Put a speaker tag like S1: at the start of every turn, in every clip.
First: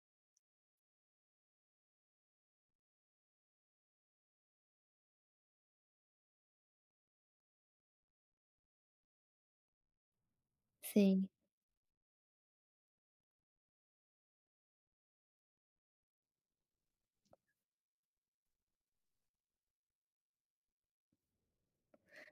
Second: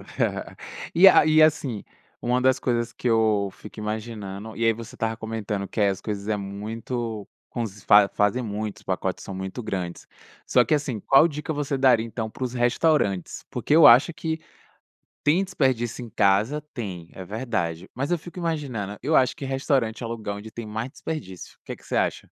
S1: E a e assim, uma das coisas que eu fico imaginando, e aí você estava comentando que é as coisas é muito, como se fa fazem muitos, os pacotes são muito grandes. Só que assim, qual
S2: Sim.
S1: dica você daria então para os restaurantes? Porque eu acho que tem desperdício em casa, tem, é verdade, mas eu fico imaginando, eu acho que restaurante é lugar onde tem mais desperdício. O que é que você acha?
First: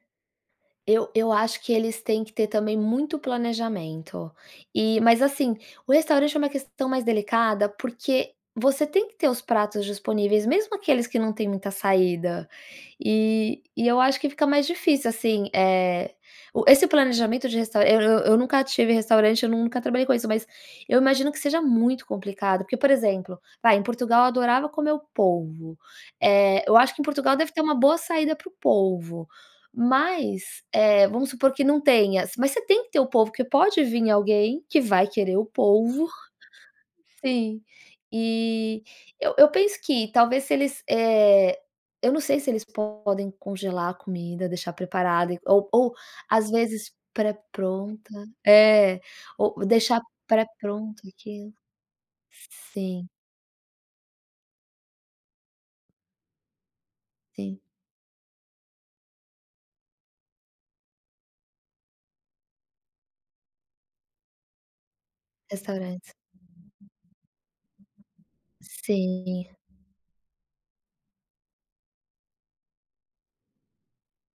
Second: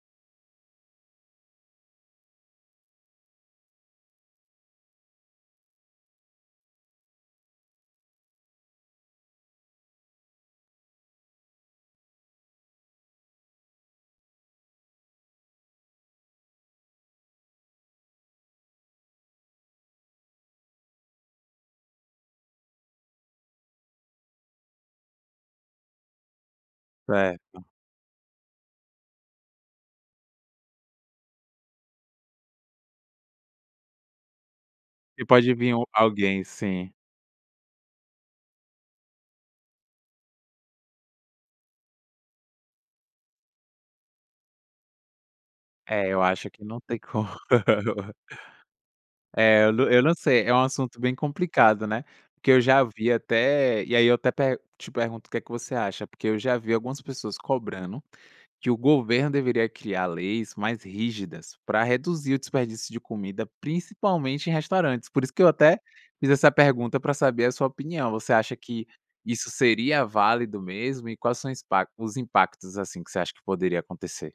S2: Eu eu acho que eles têm que ter também muito planejamento, e mas assim, o restaurante é uma questão mais delicada, porque você tem que ter os pratos disponíveis mesmo aqueles que não têm muita saída. E e eu acho que fica mais difícil, assim, eh, o esse planejamento de restaurante, eu eu nunca tive restaurante, eu nunca trabalhei com isso, mas eu imagino que seja muito complicado, porque, por exemplo, vai em Portugal eu adorava comer o polvo. Eh, eu acho que em Portugal deve ter
S1: Certo.
S2: uma boa saída para o polvo, mas, eh, vamos supor que não tenha, mas você tem que ter o polvo que pode vim alguém que vai
S1: E
S2: querer o
S1: pode vim o
S2: polvo.
S1: alguém, sim.
S2: Sim. E eu eu penso que talvez se eles, eh, eu não sei se eles podem congelar a comida, deixar preparada, e ou ou
S1: É, eu acho
S2: às
S1: que não
S2: vezes
S1: tem como.
S2: pré-pronta, é o
S1: É,
S2: ou
S1: eu n
S2: deixar
S1: eu não sei, é um assunto
S2: pré-pronto
S1: bem
S2: aquilo.
S1: complicado, né, porque eu já
S2: Sim.
S1: vi até e aí eu até pe te pergunto o que que você acha, porque eu já vi algumas pessoas
S2: Sim.
S1: cobrando que o governo deveria criar leis mais rígidas para reduzir o desperdício de comida, principalmente em restaurantes, por isso que eu até
S2: Restaurantes.
S1: fiz essa pergunta pra saber a sua opinião, você acha que
S2: Sim.
S1: isso seria válido mesmo, e quais são os pac os impactos, assim, que você acha que poderia acontecer?